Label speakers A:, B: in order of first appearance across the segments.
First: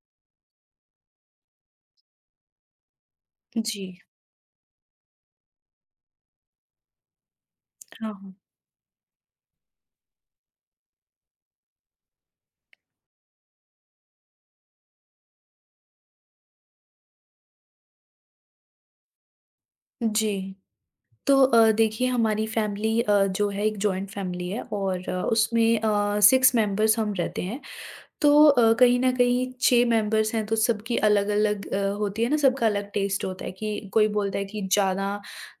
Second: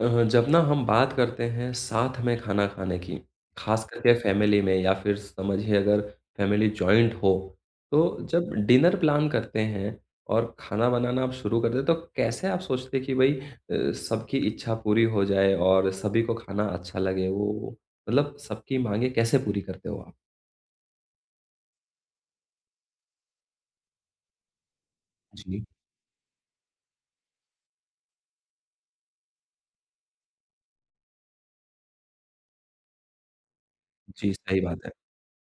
A: जब ना हम बात करते हैं साथ में खाना खाने की, खास
B: जी,
A: करके फैमिली में या फिर समझिए अगर फैमिली जॉइंट हो,
B: हाँ,
A: तो
B: हाँ।
A: जब डिनर प्लान करते हैं और खाना बनाना आप शुरू कर दें, तो कैसे आप सोचते हैं कि भई सबकी इच्छा पूरी हो जाए और सभी को खाना अच्छा लगे? वो मतलब सबकी माँगें कैसे पूरी करते हो आप?
B: जी, तो देखिए हमारी फैमिली जो है एक जॉइंट फैमिली है और
A: जी,
B: उसमें 6 मेंबर्स हम रहते हैं, तो कहीं न कहीं 6 मेंबर्स हैं तो सबकी अलग-अलग होती है ना, सबका अलग टेस्ट होता है कि कोई
A: जी,
B: बोलता है
A: सही
B: कि
A: बात है।
B: ज़्यादा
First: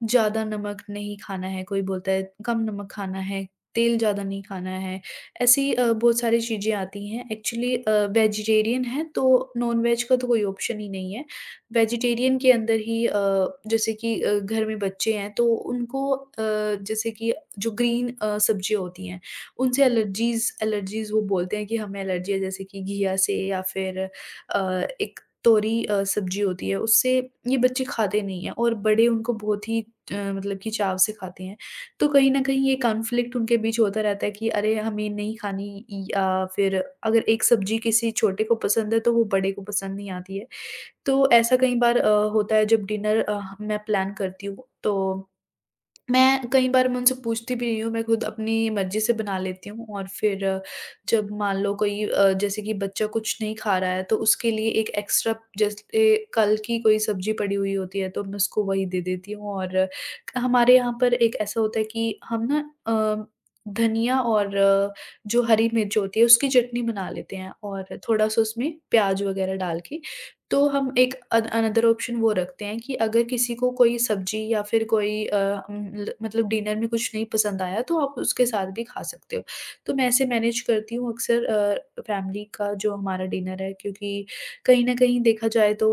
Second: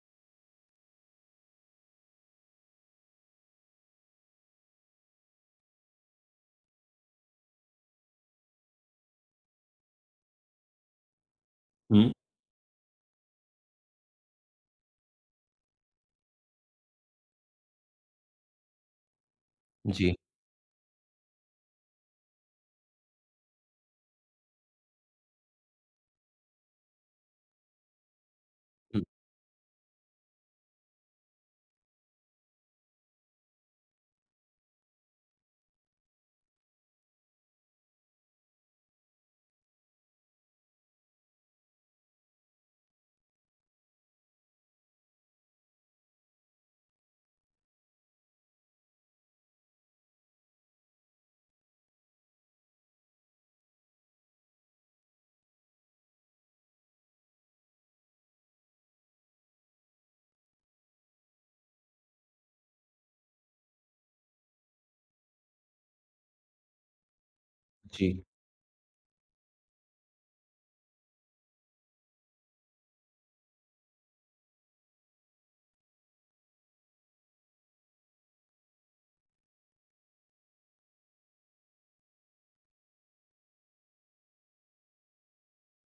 B: ज़्यादा नमक नहीं खाना है, कोई बोलता है कम नमक खाना है, तेल ज़्यादा नहीं खाना है। ऐसी बहुत सारी चीज़ें आती हैं। एक्चुअली वेजिटेरियन है तो नॉन-वेज का तो कोई ऑप्शन ही नहीं है।
A: हुँ,
B: वेजिटेरियन के अंदर ही जैसे कि घर में बच्चे हैं तो उनको जैसे कि जो ग्रीन सब्ज़ियाँ होती हैं उनसे
A: जी,
B: एलर्जीज़ एलर्जीज़ वो बोलते हैं कि हमें एलर्जी है, जैसे कि घिया से या फिर एक तोरी सब्ज़ी होती है उससे, ये बच्चे खाते नहीं हैं और
A: हुँ,
B: बड़े उनको बहुत ही मतलब कि चाव से खाते हैं। तो कहीं न कहीं ये कॉन्फ्लिक्ट उनके बीच होता रहता है कि अरे! हमें नहीं खानी, या फिर अगर एक सब्ज़ी किसी छोटे को पसंद है तो वो बड़े को पसंद नहीं आती है। तो ऐसा कई बार होता है। जब डिनर मैं प्लान करती हूँ तो मैं कई बार मैं उनसे पूछती भी नहीं हूँ, मैं खुद अपनी मर्ज़ी से बना लेती हूँ और फिर जब मान लो कोई जैसे कि बच्चा कुछ नहीं खा रहा है, तो उसके लिए एक एक्स्ट्रा, जैसे कल की कोई सब्ज़ी पड़ी हुई होती है, तो मैं उसको वही दे देती हूँ। और हमारे यहाँ पर एक ऐसा होता है कि हम ना अ, धनिया और जो हरी मिर्च होती है, उसकी चटनी बना लेते हैं और
A: जी,
B: थोड़ा-सा उसमें प्याज़ वग़ैरह डाल के। तो हम एक अन अनदर ऑप्शन वो रखते हैं कि अगर किसी को कोई सब्ज़ी या फिर कोई अ, उम, ल मतलब डिनर में कुछ नहीं पसंद आया तो आप उसके साथ भी खा सकते हो। तो मैं ऐसे मैनेज करती हूँ अक्सर फ़ैमिली का जो हमारा डिनर है, क्योंकि कहीं न कहीं देखा जाए तो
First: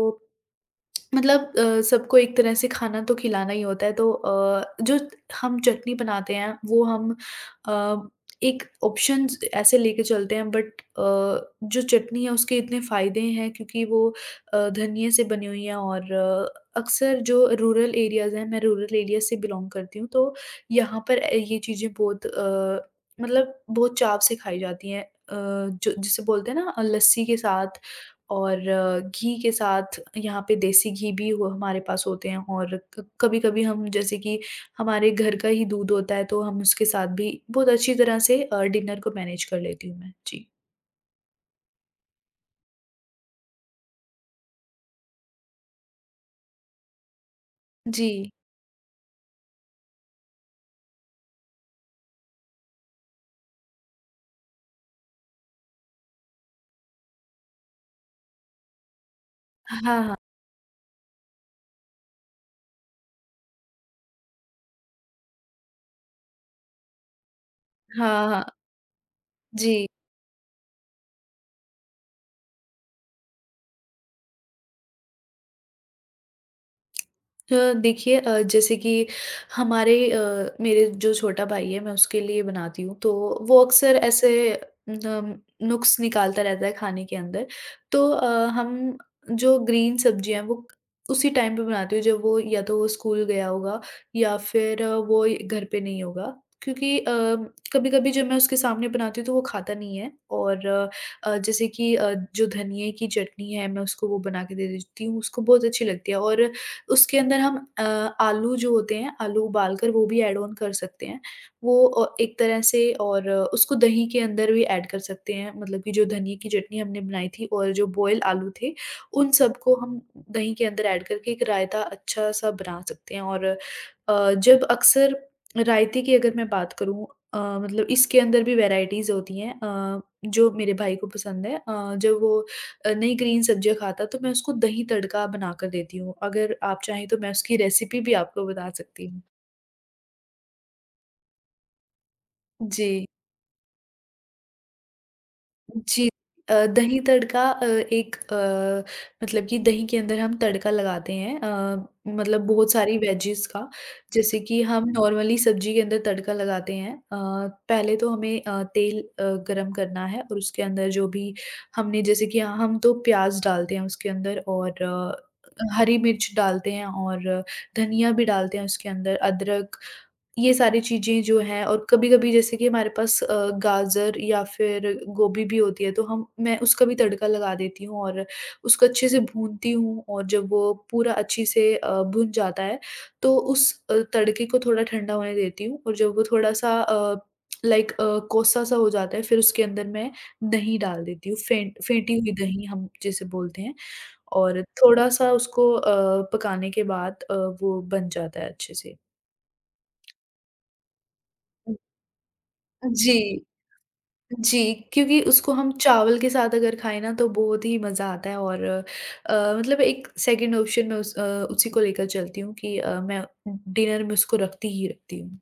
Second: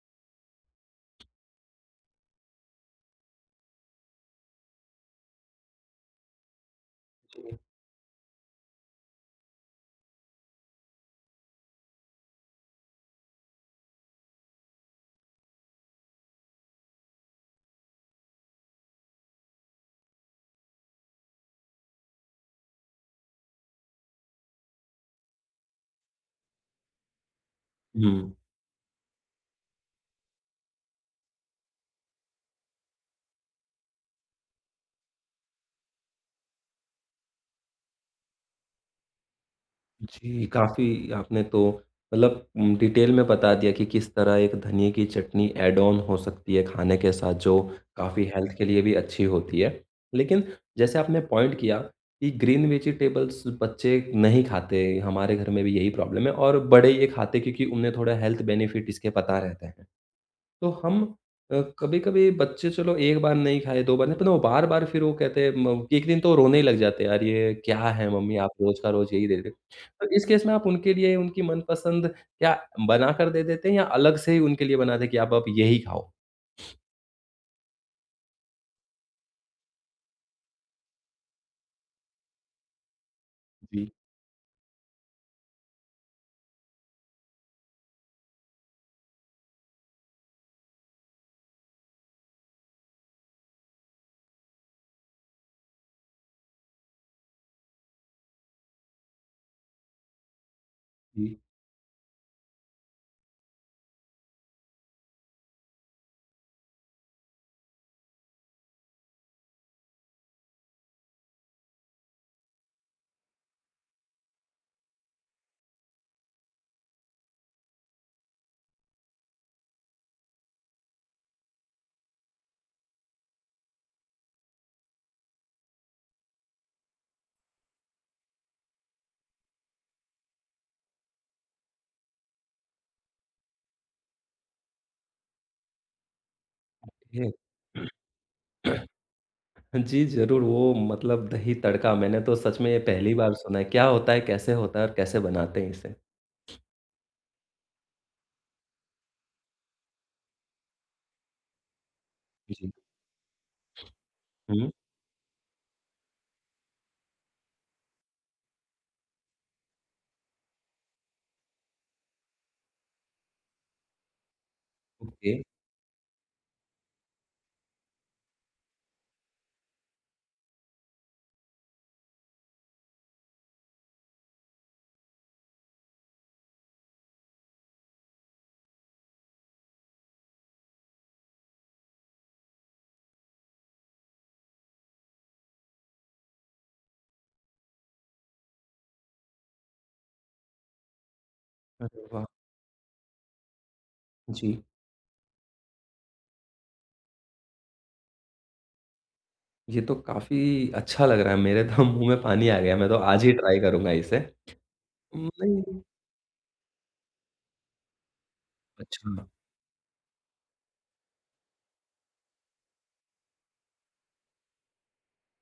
B: मतलब सबको एक तरह से खाना तो खिलाना ही होता है, तो जो हम चटनी बनाते हैं वो हम
A: जी,
B: अ, एक ऑप्शन ऐसे लेके चलते हैं। बट जो चटनी है उसके इतने फ़ायदे हैं, क्योंकि वो धनिये से बनी हुई है। और अक्सर जो रूरल एरियाज़ हैं, मैं रूरल एरिया से बिलॉन्ग करती हूँ, तो यहाँ पर ये चीज़ें बहुत मतलब बहुत चाव से खाई जाती हैं। जो जिसे बोलते हैं ना, लस्सी के साथ
A: हुँ।
B: और घी के साथ, यहाँ पे देसी घी भी हो हमारे पास होते हैं। और क कभी-कभी हम, जैसे कि हमारे घर का ही दूध होता है, तो हम उसके साथ भी बहुत अच्छी तरह से डिनर को मैनेज कर लेती हूँ मैं।
A: जी,
B: जी।
A: काफ़ी आपने तो मतलब डिटेल में बता दिया कि किस तरह एक धनिये की चटनी ऐड ऑन हो सकती है खाने के साथ जो
B: जी।
A: काफ़ी हेल्थ के लिए भी अच्छी होती है। लेकिन जैसे आपने पॉइंट किया कि ग्रीन वेजिटेबल्स बच्चे नहीं खाते, हमारे घर में भी यही प्रॉब्लम है और बड़े ये खाते क्योंकि उन्हें थोड़ा हेल्थ बेनिफिट इसके पता रहते हैं।
B: हाँ, हाँ।
A: तो हम कभी-कभी बच्चे चलो 1 बार नहीं खाए, 2 बार नहीं, पर वो बार-बार फिर वो कहते हैं म एक दिन तो रोने ही लग जाते हैं, "यार ये क्या है
B: हाँ,
A: मम्मी
B: हाँ।
A: आप रोज़ का रोज़ यही दे रहे हो।"
B: जी।
A: तो इस केस में आप उनके लिए उनकी मनपसंद क्या बनाकर दे देते हैं या अलग से ही उनके लिए बनाते हैं कि आप अब यही खाओ?
B: देखिए जैसे कि मेरे जो छोटा भाई है, मैं उसके लिए बनाती हूँ, तो वो
A: जी,
B: अक्सर ऐसे न, नुक्स निकालता रहता है खाने के अंदर। तो हम जो ग्रीन सब्जियां हैं वो उसी टाइम पे बनाती हूँ जब वो, या तो वो स्कूल गया होगा या फिर वो घर पे नहीं होगा, क्योंकि कभी कभी जब मैं उसके सामने बनाती हूँ तो वो खाता नहीं है। और
A: जी।
B: जैसे कि जो धनिए की चटनी है, मैं उसको वो बना के दे देती हूँ, उसको बहुत अच्छी लगती है। और उसके अंदर हम आलू जो होते हैं, आलू उबाल कर वो भी ऐड ऑन कर सकते हैं। वो एक तरह से, और उसको दही के अंदर भी ऐड कर सकते हैं, मतलब कि जो धनिये की चटनी हमने बनाई थी और जो बॉयल आलू थे, उन सबको हम दही के अंदर ऐड करके एक रायता अच्छा-सा बना सकते हैं। और जब अक्सर रायते की अगर मैं बात करूँ, मतलब इसके अंदर भी वैराइटीज़ होती हैं, जो मेरे भाई को पसंद है। जब वो नहीं ग्रीन सब्जियाँ खाता तो मैं उसको दही तड़का बनाकर देती हूँ। अगर आप चाहें तो मैं
A: ठीक
B: उसकी
A: है।
B: रेसिपी भी आपको बता सकती हूँ।
A: जी, ज़रूर वो मतलब दही तड़का मैंने तो सच में ये
B: जी।
A: पहली बार सुना है। क्या होता है, कैसे होता है और कैसे बनाते हैं इसे?
B: जी। दही तड़का एक मतलब कि दही के अंदर हम तड़का लगाते हैं, मतलब
A: जी।
B: बहुत सारी वेजीज़ का, जैसे कि
A: हुँ,
B: हम नॉर्मली सब्ज़ी के अंदर तड़का लगाते हैं। पहले तो हमें तेल गरम करना है, और उसके अंदर जो भी हमने, जैसे कि हम तो प्याज़ डालते हैं उसके अंदर, और
A: ओके।
B: हरी मिर्च डालते हैं, और धनिया भी डालते हैं उसके अंदर, अदरक, ये सारी चीज़ें जो हैं। और कभी-कभी, जैसे कि हमारे पास गाजर या फिर गोभी भी होती है, तो हम मैं उसका भी तड़का लगा देती हूँ, और उसको अच्छे से भूनती हूँ, और जब वो पूरा अच्छी से भुन जाता है, तो उस तड़के को थोड़ा ठंडा होने देती हूँ। और जब वो थोड़ा-सा लाइक कोसा-सा हो जाता है, फिर उसके अंदर मैं दही डाल देती हूँ,
A: अरे
B: फेंटी
A: वाह!
B: हुई दही हम जिसे बोलते हैं।
A: जी।
B: और थोड़ा-सा उसको पकाने के बाद वो बन जाता है अच्छे से।
A: ये तो काफ़ी अच्छा लग रहा है। मेरे तो मुँह में पानी आ गया। मैं तो
B: जी।
A: आज ही ट्राई करूँगा इसे।
B: जी, क्योंकि उसको हम
A: नहीं
B: चावल के साथ अगर खाएँ ना तो बहुत ही मज़ा आता है। और
A: अच्छा।
B: मतलब एक सेकंड ऑप्शन, मैं उस उसी को लेकर चलती हूँ कि मैं डिनर में उसको रखती ही रखती हूँ।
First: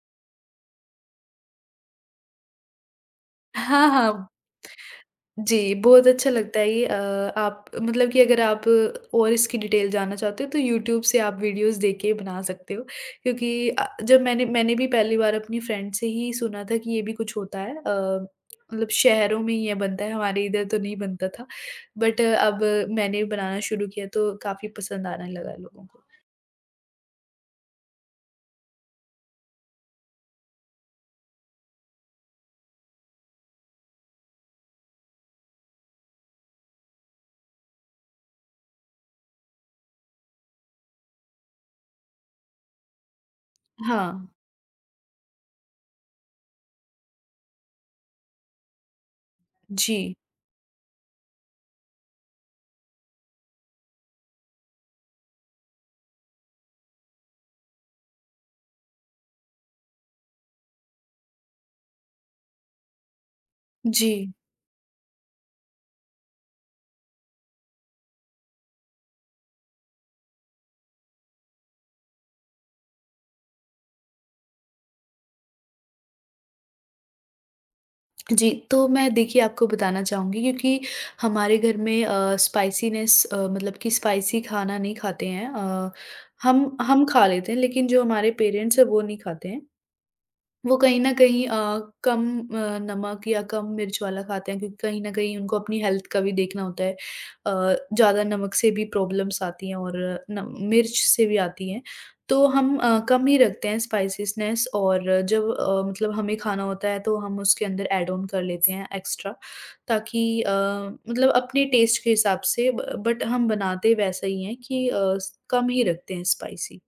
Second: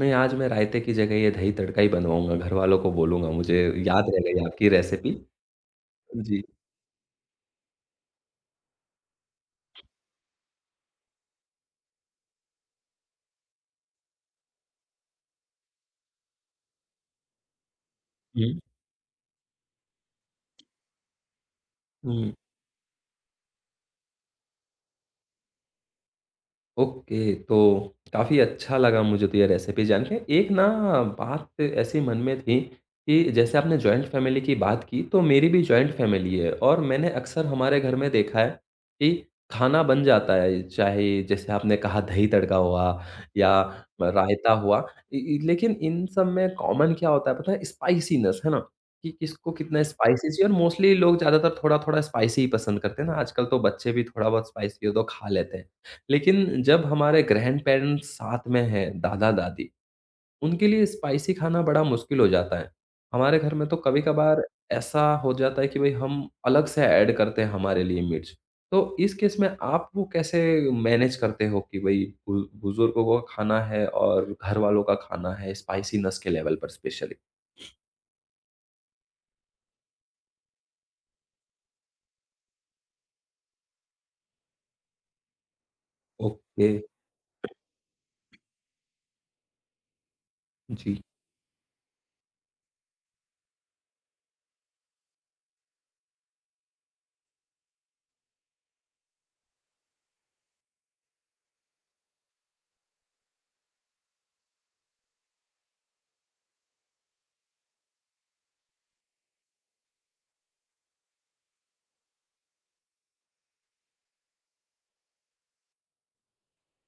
A: नहीं, आज मैं रायते की जगह ये दही तड़का ही बनवाऊँगा। घर वालों को बोलूँगा, मुझे
B: हाँ,
A: याद रह
B: हाँ,
A: गई आपकी रेसिपी।
B: जी, बहुत अच्छा
A: जी।
B: लगता है ये। आप मतलब कि अगर आप और इसकी डिटेल जानना चाहते हो, तो यूट्यूब से आप वीडियोज़ देख के बना सकते हो। क्योंकि जब मैंने मैंने भी पहली बार अपनी फ्रेंड से ही सुना था कि ये भी कुछ होता है।
A: हुँ,
B: मतलब शहरों में ही ये बनता है, हमारे इधर तो नहीं बनता था। बट
A: हुँ।
B: अब मैंने बनाना शुरू किया तो काफ़ी पसंद आने लगा लोगों को।
A: ओके, तो काफ़ी अच्छा लगा मुझे तो ये रेसिपी जान के। एक ना बात ऐसी मन में थी कि जैसे आपने जॉइंट फैमिली की बात की, तो मेरी भी जॉइंट फैमिली है और मैंने अक्सर हमारे घर में देखा है कि खाना बन जाता है, चाहे जैसे आपने कहा दही तड़का हुआ या
B: हाँ,
A: रायता हुआ। इ इ लेकिन इन सब में कॉमन क्या होता है पता है? स्पाइसीनेस, है ना? कि किसको कितना
B: जी,
A: स्पाइसी चाहिए और मोस्टली लोग ज़्यादातर थोड़ा-थोड़ा स्पाइसी ही पसंद करते हैं ना, आजकल तो बच्चे भी थोड़ा बहुत स्पाइसी हो तो खा लेते हैं। लेकिन जब हमारे ग्रैंडपैरेंट्स साथ में हैं, दादा-दादी, उनके लिए स्पाइसी खाना बड़ा मुश्किल हो जाता है। हमारे घर में तो
B: जी।
A: कभी-कभार ऐसा हो जाता है कि भई हम अलग से ऐड करते हैं हमारे लिए मिर्च। तो इस केस में आप वो कैसे मैनेज करते हो कि भई बु बुजुर्गों का खाना है और घरवालों का खाना है, स्पाइसीनेस के लेवल पर स्पेशली?
B: जी, तो मैं देखिए आपको बताना चाहूँगी क्योंकि हमारे घर में स्पाइसीनेस मतलब कि स्पाइसी खाना नहीं खाते हैं।
A: ओके,
B: हम खा लेते हैं, लेकिन जो हमारे पेरेंट्स हैं वो नहीं खाते हैं। वो
A: जी।
B: कहीं न कहीं कम नमक या कम मिर्च वाला खाते हैं, क्योंकि कहीं न कहीं उनको अपनी हेल्थ का भी देखना होता है। ज़्यादा नमक से भी प्रॉब्लम्स आती हैं और न मिर्च से भी आती हैं। तो हम कम ही रखते हैं स्पाइसीनेस। और जब मतलब हमें खाना होता है तो हम उसके अंदर ऐड ऑन कर लेते हैं एक्स्ट्रा, ताकि मतलब अपने टेस्ट के हिसाब से। ब बट हम बनाते वैसा ही हैं कि अ, स कम ही रखते हैं स्पाइसी।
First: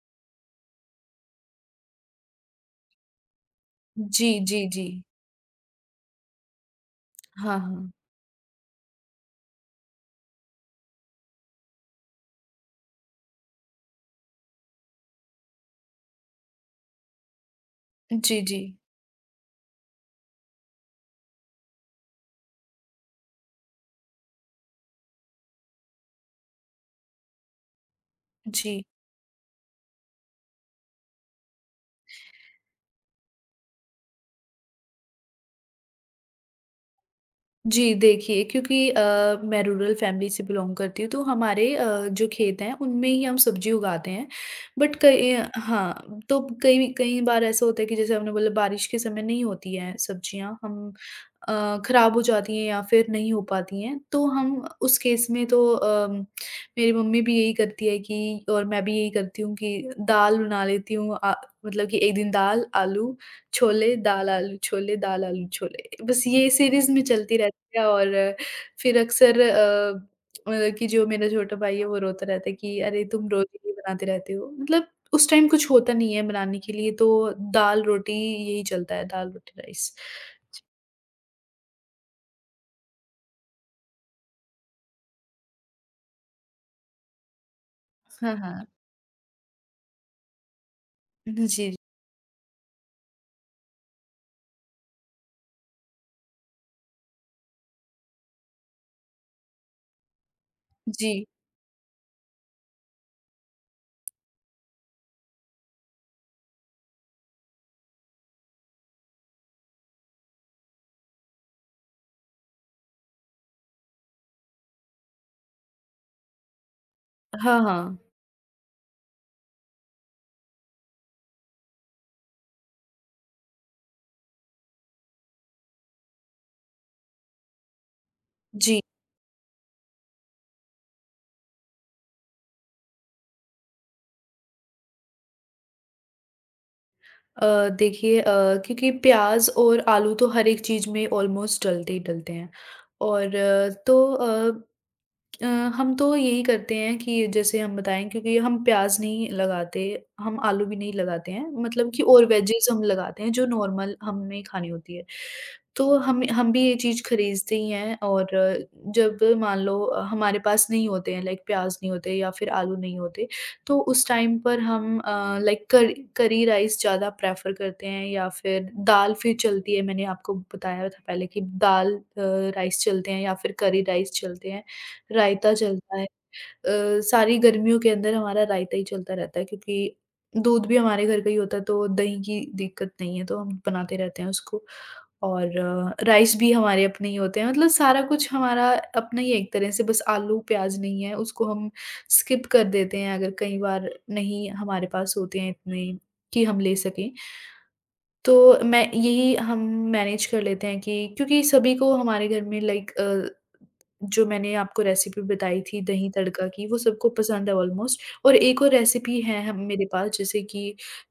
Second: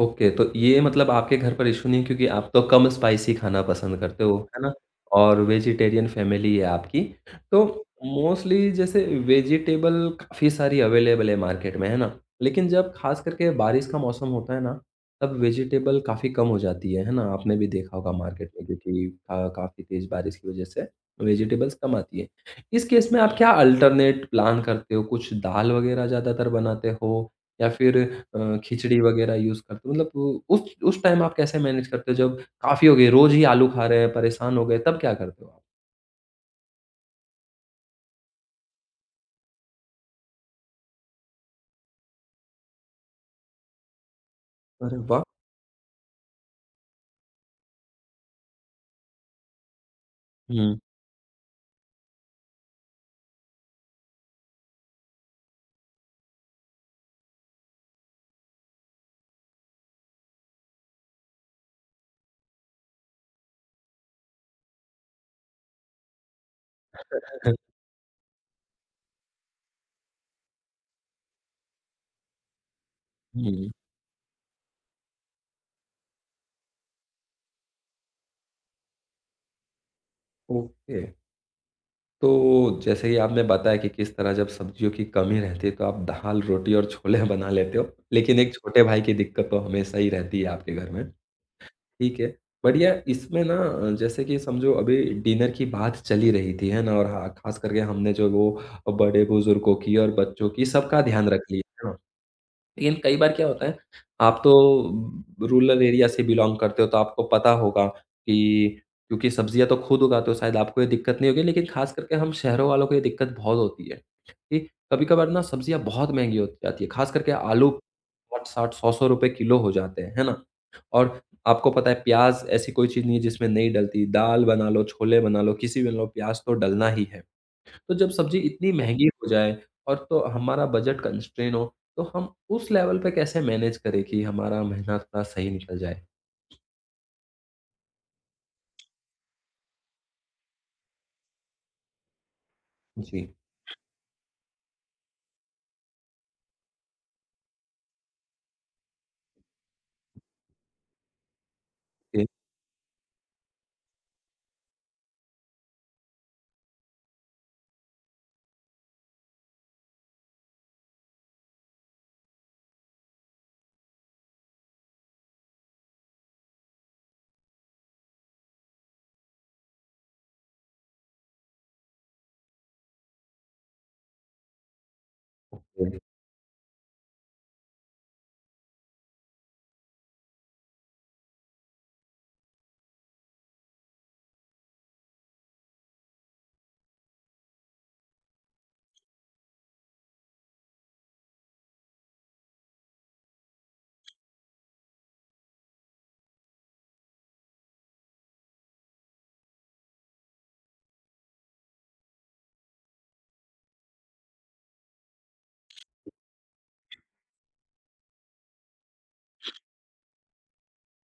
A: ओके, तो ये मतलब आपके घर पर इश्यू नहीं है क्योंकि आप तो कम स्पाइसी खाना पसंद करते
B: जी,
A: हो,
B: जी,
A: है ना?
B: जी।
A: और वेजिटेरियन फैमिली है आपकी।
B: हाँ,
A: तो
B: हाँ।
A: मोस्टली जैसे वेजिटेबल काफ़ी सारी अवेलेबल है मार्केट में, है ना? लेकिन जब ख़ास करके बारिश का मौसम होता है ना, तब वेजिटेबल काफ़ी कम हो जाती है ना? आपने भी देखा होगा
B: जी,
A: मार्केट
B: जी।
A: में क्योंकि काफ़ी तेज़ बारिश की वजह से वेजिटेबल्स कम आती है। इस केस में आप क्या अल्टरनेट प्लान करते हो? कुछ दाल वगैरह ज़्यादातर बनाते हो या फिर
B: जी।
A: खिचड़ी वगैरह यूज़ करते हो? मतलब उ उस टाइम आप कैसे मैनेज करते हो जब काफ़ी हो गई, रोज़ ही आलू खा रहे हैं, परेशान हो गए, तब क्या करते हो आप?
B: जी, देखिए क्योंकि मैं रूरल फैमिली से बिलॉन्ग करती हूँ, तो हमारे जो खेत हैं, उनमें ही हम सब्ज़ी उगाते हैं।
A: अरे
B: बट
A: वाह!
B: कई अ, हाँ, तो कई कई बार ऐसा होता है कि जैसे हमने बोला, बारिश के समय नहीं होती हैं सब्ज़ियाँ,
A: हुँ।
B: हम अ, खराब हो जाती हैं या फिर नहीं हो पाती हैं। तो हम उस केस में तो मेरी मम्मी भी यही करती है कि, और मैं भी यही करती हूँ कि दाल बना लेती हूँ। मतलब कि एक दिन दाल, आलू, छोले, दाल, आलू, छोले, दाल, आलू, छोले, बस ये सीरीज़ में चलती रहती गया। और फिर अक्सर मतलब कि जो मेरा छोटा भाई है वो रोता रहता है कि अरे तुम रोज़
A: हुँ,
B: यही बनाते रहते हो। मतलब उस टाइम कुछ होता नहीं है बनाने के लिए, तो दाल रोटी यही चलता है, दाल रोटी राइस।
A: ओके। तो जैसे ही आपने बताया कि किस तरह जब सब्जियों की कमी रहती है तो आप दाल, रोटी और छोले बना लेते हो,
B: हाँ,
A: लेकिन एक
B: हाँ।
A: छोटे भाई की दिक्कत तो हमेशा ही रहती है आपके घर में,
B: जी,
A: ठीक है। बढ़िया इसमें ना जैसे कि समझो अभी डिनर की बात चली रही थी, है ना? और हाँ, ख़ास करके हमने जो वो बड़े बुजुर्गों की और बच्चों की सबका
B: जी।
A: ध्यान रख लिया। लेकिन कई बार क्या होता है, आप तो रूरल एरिया से बिलॉन्ग करते हो, तो आपको पता होगा कि क्योंकि सब्जियाँ तो खुद उगाते हो, शायद आपको ये दिक्कत नहीं होगी, लेकिन ख़ास करके हम शहरों वालों को ये दिक्कत बहुत होती है कि कभी-कभार ना सब्जियाँ बहुत महँगी हो जाती है, ख़ास करके
B: हाँ,
A: आलू
B: हाँ।
A: 60-60, 100-100 रुपए किलो हो जाते हैं, है ना? और आपको पता है प्याज़ ऐसी कोई चीज़ नहीं है जिसमें नहीं डलती, दाल बना लो, छोले बना लो, किसी भी बना लो, प्याज़ तो डलना ही है। तो जब सब्ज़ी इतनी
B: जी।
A: महँगी हो जाए और तो हमारा बजट कंस्ट्रेन हो, तो हम उस लेवल पे कैसे मैनेज करें कि हमारा महीना थोड़ा सही निकल जाए?
B: अ, देखिए क्योंकि प्याज़ और आलू तो हर एक चीज़ में ऑलमोस्ट डलते ही डलते हैं।
A: जी।
B: और तो अ तो अ, हम तो यही करते हैं कि, जैसे हम बताएँ, क्योंकि हम प्याज़ नहीं लगाते, हम आलू भी नहीं लगाते हैं, मतलब कि और वेजेज़ हम लगाते हैं जो नॉर्मल हमें खानी होती है। तो हम भी ये चीज़ खरीदते ही हैं। और जब मान लो हमारे पास नहीं होते हैं, लाइक प्याज़ नहीं होते या फिर आलू नहीं होते, तो उस टाइम पर हम लाइक करी करी राइस ज़्यादा प्रेफ़र करते हैं, या फिर दाल फिर चलती है, मैंने आपको बताया था पहले कि दाल राइस चलते हैं, या फिर करी राइस चलते हैं। Raita
A: okay, okay.
B: चलता है। सारी गर्मियों के अंदर हमारा रायता ही चलता रहता है, क्योंकि दूध भी हमारे घर का ही होता है तो दही की दिक्कत नहीं है, तो हम बनाते रहते हैं उसको। और राइस भी हमारे अपने ही होते हैं, मतलब सारा कुछ हमारा अपना ही है एक तरह से। बस आलू, प्याज़ नहीं है, उसको हम स्किप कर देते हैं अगर कई बार नहीं हमारे पास होते हैं इतने कि हम ले सकें। तो मैं यही हम मैनेज कर लेते हैं कि, क्योंकि सभी को हमारे घर में जो मैंने आपको रेसिपी बताई थी दही तड़का की, वो सबको पसंद है ऑलमोस्ट। और एक और रेसिपी है हम मेरे पास, जैसे कि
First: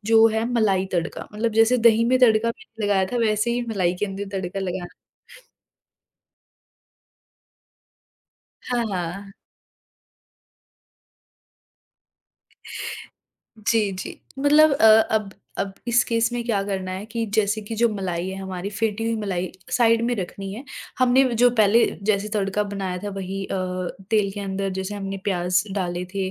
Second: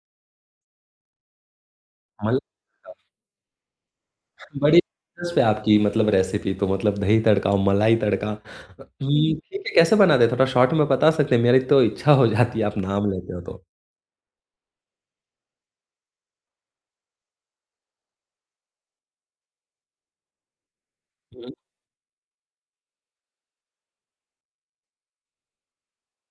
B: जो है मलाई तड़का, मतलब जैसे दही में
A: मतलब
B: तड़का मैंने लगाया था वैसे ही मलाई के अंदर तड़का
A: बड़ी
B: लगाना।
A: पे आपकी मतलब रेसिपी तो मतलब दही तड़का, मलाई तड़का
B: हाँ,
A: हुँ,
B: हाँ।
A: ठीक है, कैसे बनाते हैं? थोड़ा शॉर्ट में बता सकते हैं? मेरी तो इच्छा हो जाती है आप नाम लेते हो तो।
B: जी, जी। मतलब अब इस केस में क्या करना है कि, जैसे कि जो मलाई है, हमारी फेंटी हुई मलाई साइड में रखनी है। हमने जो
A: हुँ,
B: पहले जैसे तड़का बनाया था वही तेल के अंदर जैसे हमने प्याज़ डाले थे,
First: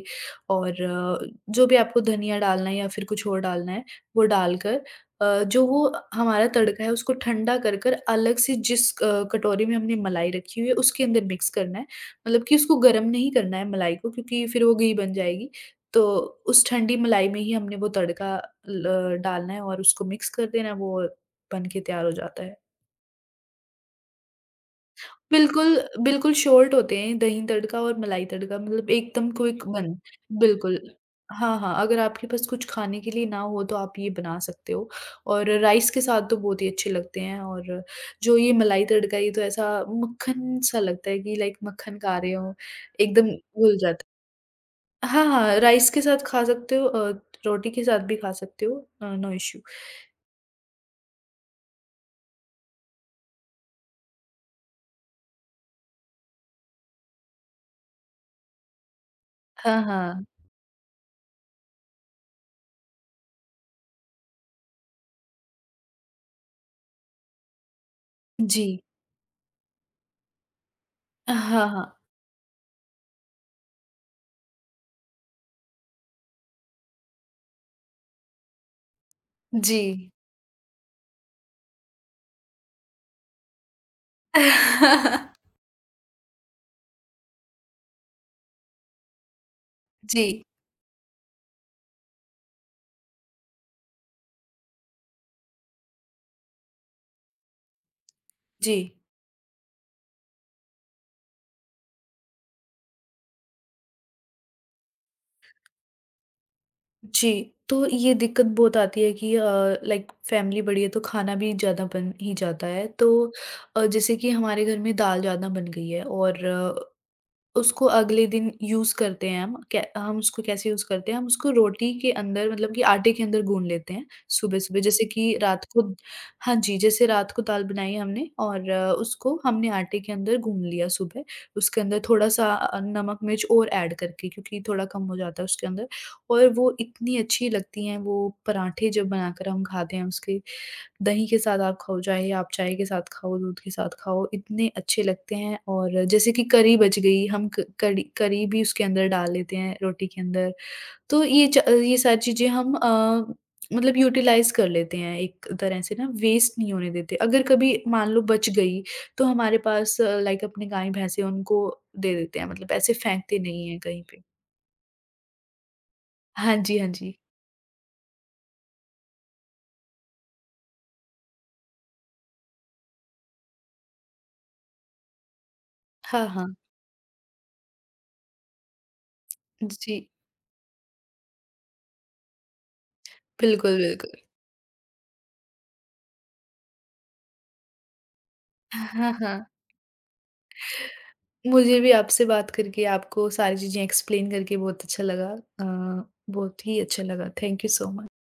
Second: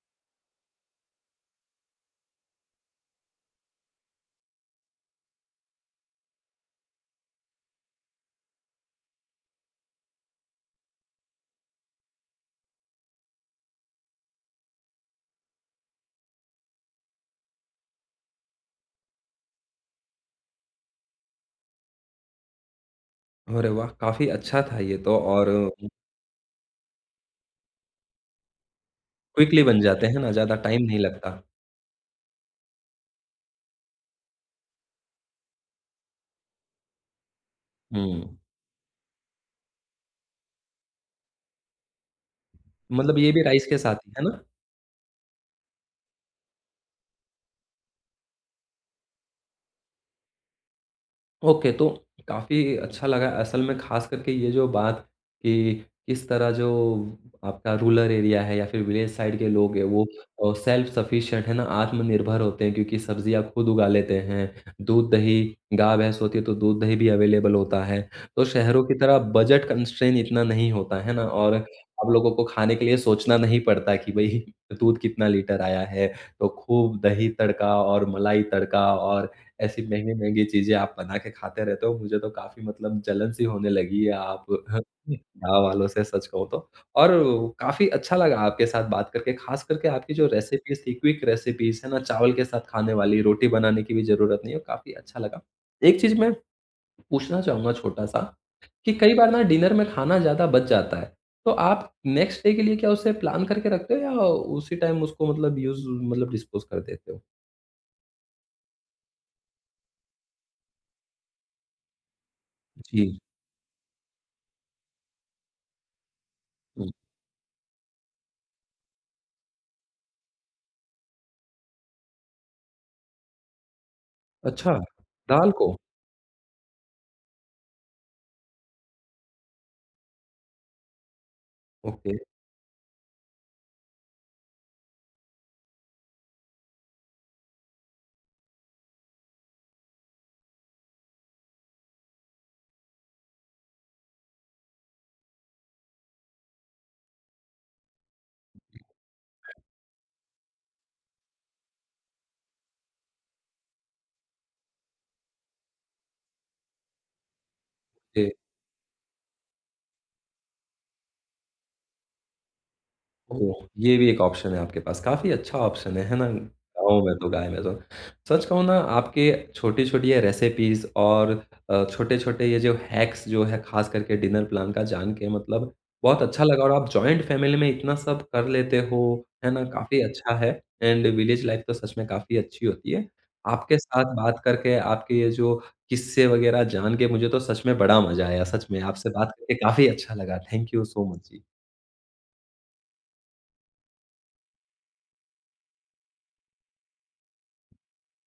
B: और जो भी आपको धनिया डालना है या फिर कुछ और डालना है, वो डालकर जो वो हमारा तड़का है उसको ठंडा कर अलग से जिस कटोरी में हमने मलाई रखी हुई है उसके अंदर मिक्स करना है। मतलब कि उसको गरम नहीं करना है मलाई को, क्योंकि फिर वो घी बन जाएगी। तो उस ठंडी मलाई में ही हमने वो तड़का ल डालना है और उसको मिक्स कर देना है, वो बन के तैयार हो जाता है।
A: अरे वाह! काफ़ी अच्छा था ये तो और
B: बिल्कुल, बिल्कुल शॉर्ट होते हैं दही तड़का और मलाई तड़का, मतलब एकदम
A: क्विकली
B: क्विक
A: बन
B: बन।
A: जाते हैं ना, ज़्यादा
B: बिल्कुल।
A: टाइम नहीं लगता।
B: हाँ, हाँ, अगर आपके पास कुछ खाने के लिए ना हो तो आप ये बना सकते हो। और राइस के साथ तो बहुत ही अच्छे लगते हैं। और
A: हुँ,
B: जो ये मलाई तड़का ये तो ऐसा मक्खन सा लगता है कि लाइक मक्खन खा रहे हो,
A: मतलब
B: एकदम
A: ये भी राइस
B: घुल
A: के साथ
B: जाता
A: ही,
B: है।
A: है ना?
B: हाँ, हाँ, राइस के साथ खा सकते हो, रोटी के साथ भी खा सकते हो, नो इश्यू।
A: ओके, तो काफ़ी अच्छा लगा असल में ख़ास करके ये जो बात कि किस तरह जो आपका रूरल एरिया है या फिर विलेज साइड के लोग
B: हाँ,
A: हैं वो
B: हाँ।
A: सेल्फ सफिशिएंट है ना, आत्मनिर्भर होते हैं क्योंकि सब्जियाँ खुद उगा लेते हैं। दूध-दही गाय-भैंस होती है तो दूध-दही भी अवेलेबल होता है। तो
B: जी।
A: शहरों की तरह बजट कंस्ट्रेंट इतना नहीं होता है ना और
B: हाँ, हाँ।
A: आप लोगों को खाने के लिए सोचना नहीं पड़ता कि भई दूध कितना लीटर आया है, तो खूब दही तड़का और मलाई तड़का और
B: जी।
A: ऐसी महँगी-महँगी चीज़ें आप बना के खाते रहते हो, मुझे तो काफ़ी मतलब जलन सी होने लगी है आप गाँव वालों से सच कहूँ तो। और काफ़ी अच्छा लगा आपके साथ बात करके, ख़ास करके आपकी जो
B: जी,
A: रेसिपीज़ थी, क्विक रेसिपीज़ है ना, चावल के साथ खाने वाली, रोटी बनाने की भी ज़रूरत नहीं है, काफ़ी अच्छा लगा। एक चीज़ मैं पूछना चाहूँगा छोटा-सा
B: जी,
A: कि कई बार ना डिनर में खाना ज़्यादा बच जाता है, तो आप नेक्स्ट डे के लिए क्या उसे प्लान करके रखते हो या उसी टाइम उसको मतलब यूज़ मतलब डिस्पोज़ कर देते हो?
B: जी। तो ये दिक्कत बहुत आती है कि लाइक फैमिली बड़ी है तो खाना भी ज़्यादा बन ही जाता है। तो
A: जी,
B: जैसे कि हमारे घर में दाल ज़्यादा बन गई है, और
A: हुँ।
B: उसको अगले दिन यूज़ करते हैं हम। कै हम उसको कैसे यूज़ करते हैं? हम उसको रोटी के अंदर मतलब कि आटे के अंदर गूँध लेते हैं
A: अच्छा,
B: सुबह-सुबह। जैसे कि
A: दाल
B: रात
A: को?
B: को, हाँ जी, जैसे रात को दाल बनाई है हमने, और उसको हमने आटे के अंदर गूँध लिया सुबह। उसके अंदर
A: ओके,
B: थोड़ा-सा नमक, मिर्च और ऐड करके, क्योंकि थोड़ा कम हो जाता है उसके अंदर। और वो इतनी अच्छी लगती हैं वो पराठे जब बनाकर हम खाते हैं उसके। दही के साथ आप खाओ, चाहे आप चाय के साथ खाओ, दूध के साथ खाओ, इतने अच्छे लगते हैं। और जैसे कि करी बच गई, हम क कड़ी करी भी उसके अंदर डाल लेते हैं रोटी के अंदर। तो ये सारी चीज़ें हम मतलब यूटिलाइज़ कर लेते हैं एक तरह से ना, वेस्ट नहीं होने देते। अगर कभी मान लो
A: ओके।
B: बच गई, तो हमारे पास लाइक अपने गाय-भैंसे उनको दे देते हैं, मतलब ऐसे फेंकते
A: ओह!
B: नहीं हैं
A: ये
B: कहीं
A: भी एक
B: पे।
A: ऑप्शन है आपके पास, काफ़ी अच्छा ऑप्शन है ना?
B: हाँ जी, हाँ
A: गाँव में
B: जी।
A: तो गाय में तो। सच कहूँ ना आपके छोटी-छोटी ये रेसिपीज़ और छोटे-छोटे ये जो हैक्स जो है ख़ास करके डिनर प्लान का जान के मतलब बहुत
B: हाँ,
A: अच्छा
B: हाँ।
A: लगा और आप जॉइंट फैमिली में इतना सब कर लेते हो, है ना? काफ़ी
B: जी,
A: अच्छा है एंड विलेज लाइफ़ तो सच में काफ़ी अच्छी होती है।
B: बिल्कुल,
A: आपके साथ
B: बिल्कुल।
A: बात करके आपके ये जो किस्से वग़ैरह जान के मुझे तो सच में बड़ा मज़ा आया, सच में आपसे
B: हाँ,
A: बात
B: हाँ।
A: करके काफ़ी अच्छा लगा। थैंक यू सो मच जी।
B: मुझे भी आपसे बात करके, आपको सारी चीज़ें एक्सप्लेन करके बहुत अच्छा लगा। बहुत ही अच्छा लगा। Thank you so much.